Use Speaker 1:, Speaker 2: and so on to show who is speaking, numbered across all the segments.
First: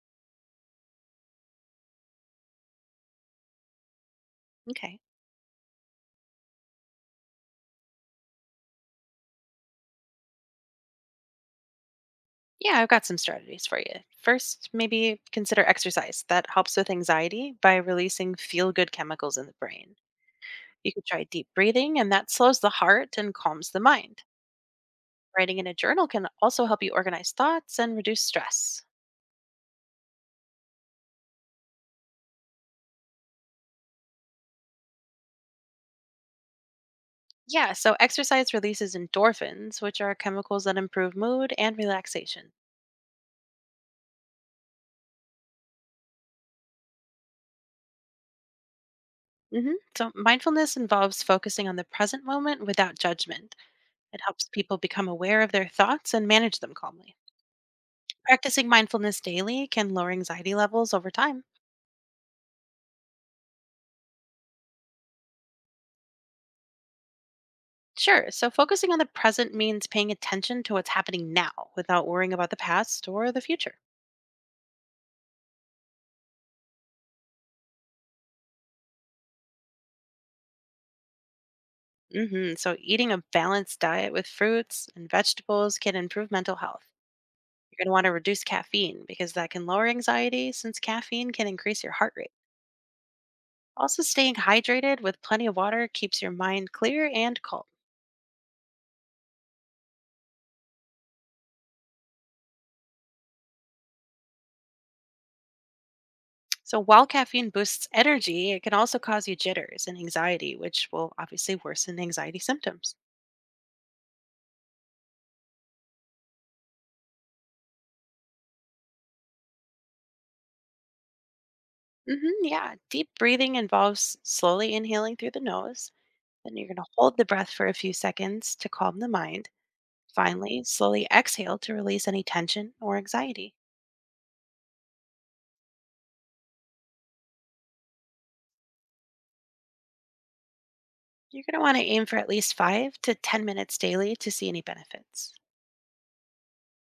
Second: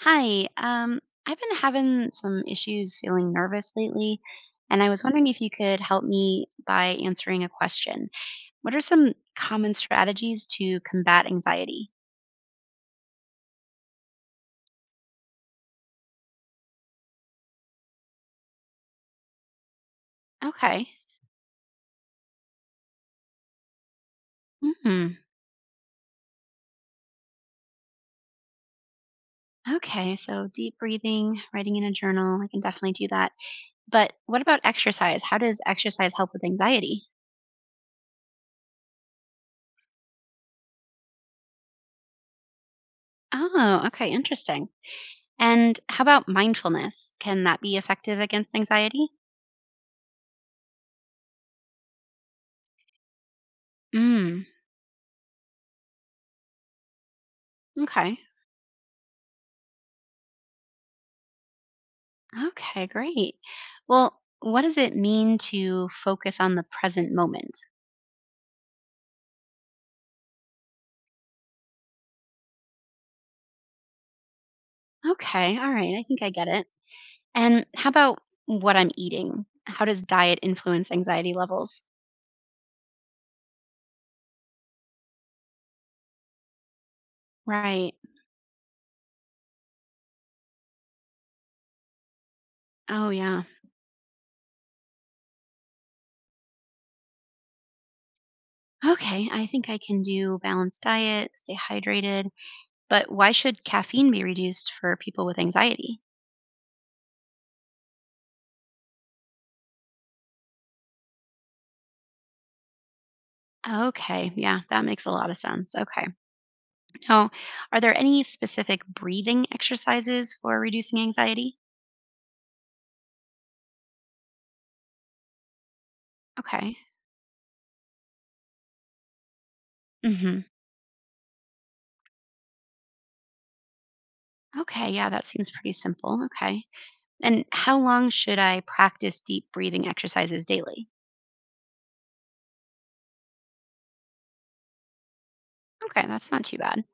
Speaker 1: Hi, I've been having some issues feeling nervous lately, and I
Speaker 2: Okay.
Speaker 1: was wondering if you could help me by answering a question. What are some common strategies to combat anxiety?
Speaker 2: Yeah, I've got some strategies for you. First, maybe consider exercise that helps with anxiety by releasing feel good chemicals in the brain.
Speaker 1: Okay.
Speaker 2: You could try deep breathing, and that slows the heart and calms the mind.
Speaker 1: Hmm.
Speaker 2: Writing in a journal can also help you organize thoughts and reduce stress.
Speaker 1: Okay, so deep breathing, writing in a journal, I can definitely do that. But what about exercise? How does exercise help with anxiety?
Speaker 2: Yeah, so exercise releases endorphins, which are chemicals that improve mood and relaxation.
Speaker 1: Oh, okay, interesting. And how about mindfulness? Can that be effective against anxiety?
Speaker 2: So, mindfulness involves focusing on the present moment without judgment. It
Speaker 1: Mm,
Speaker 2: helps people become aware of their thoughts and manage them calmly.
Speaker 1: okay.
Speaker 2: Practicing mindfulness daily can lower anxiety levels over time.
Speaker 1: Okay, great. Well, what does it mean to focus on the present moment?
Speaker 2: Sure, so focusing on the present means paying attention to what's happening now without worrying about the past or the future.
Speaker 1: Okay, all right, I think I get it. And how about what I'm eating? How does diet influence anxiety levels?
Speaker 2: So, eating a balanced diet with fruits and vegetables can improve mental health. You're going to
Speaker 1: Right.
Speaker 2: want to reduce caffeine because that can lower anxiety since caffeine can increase your heart rate.
Speaker 1: Oh, yeah.
Speaker 2: Also, staying hydrated with plenty of water keeps your mind clear and calm.
Speaker 1: Okay, I think I can do balanced diet, stay hydrated. But why should caffeine be reduced for people with anxiety?
Speaker 2: So, while caffeine boosts energy, it can also cause you jitters and anxiety, which will obviously worsen anxiety symptoms.
Speaker 1: Okay, yeah, that makes a lot of sense. Okay. Now, are there any specific breathing exercises for reducing anxiety?
Speaker 2: Yeah. Deep breathing involves slowly inhaling through the nose. Then you're
Speaker 1: Okay.
Speaker 2: going to hold the breath for a few seconds to calm the mind. Finally, slowly exhale to release any tension or anxiety.
Speaker 1: Okay, yeah, that seems pretty simple. Okay. And how long should I practice deep breathing exercises daily?
Speaker 2: You're going to want to aim for at least 5 to 10 minutes daily to see any benefits.
Speaker 1: Okay, that's not too bad.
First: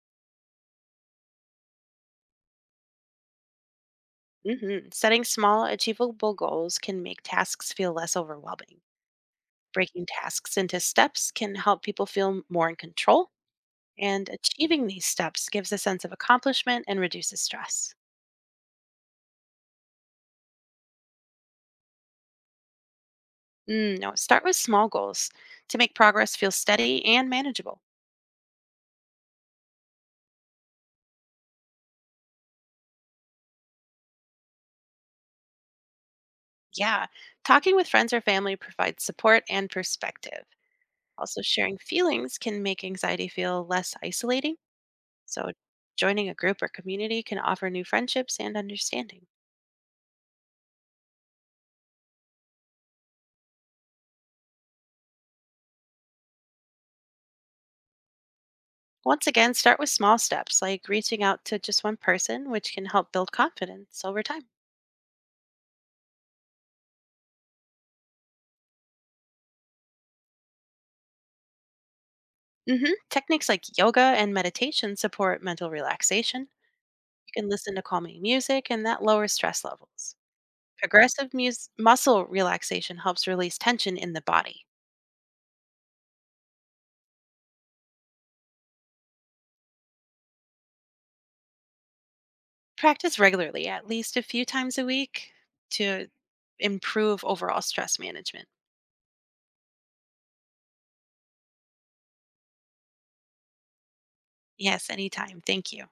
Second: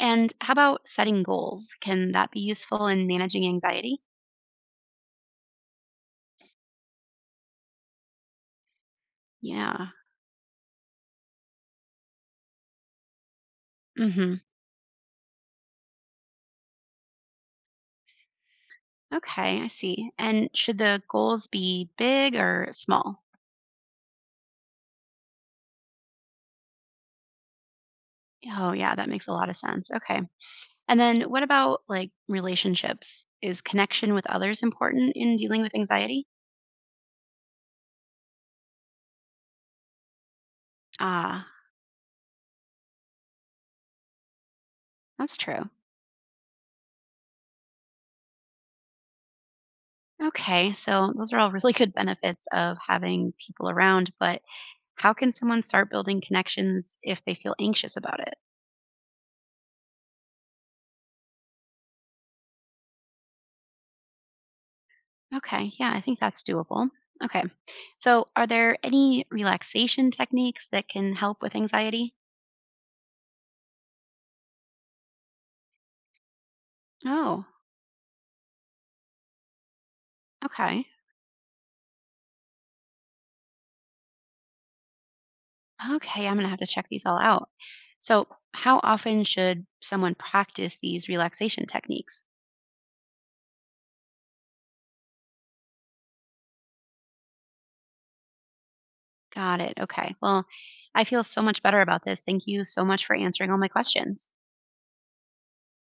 Speaker 1: And how about setting goals? Can that be useful in managing anxiety?
Speaker 2: Setting small, achievable goals can make tasks feel less overwhelming.
Speaker 1: Yeah.
Speaker 2: Breaking tasks into steps can help people feel more in control, and
Speaker 1: Mhm.
Speaker 2: achieving these steps gives a sense of accomplishment and reduces stress.
Speaker 1: Okay, I see. And should the goals be big or small?
Speaker 2: Mm, no, start with small goals to make progress feel steady and manageable.
Speaker 1: Oh, yeah, that makes a lot of sense. Okay. And then what about like relationships? Is connection with others important in dealing with anxiety?
Speaker 2: Yeah, talking with friends or family provides support and perspective. Also,
Speaker 1: Ah,
Speaker 2: sharing feelings can make anxiety feel less isolating.
Speaker 1: that's
Speaker 2: So,
Speaker 1: true.
Speaker 2: joining a group or community can offer new friendships and understanding.
Speaker 1: Okay, so those are all really good benefits of having people around, but how can someone start building connections if they feel anxious about it?
Speaker 2: Once again, start with small steps like reaching out to just one person, which can help build confidence over time.
Speaker 1: Okay, yeah, I think that's doable. Okay, so are there any relaxation techniques that can help with anxiety?
Speaker 2: Techniques like yoga and meditation support mental relaxation. You
Speaker 1: Oh,
Speaker 2: can listen to calming music, and that lowers stress levels.
Speaker 1: okay.
Speaker 2: Progressive muscle relaxation helps release tension in the body.
Speaker 1: Okay, I'm gonna have to check these all out. So, how often should someone practice these relaxation techniques?
Speaker 2: Practice regularly, at least a few times a week, to improve overall stress management.
Speaker 1: Got it. Okay, well, I feel so much better about this. Thank you so much for answering all my questions.
Speaker 2: Yes, anytime. Thank you.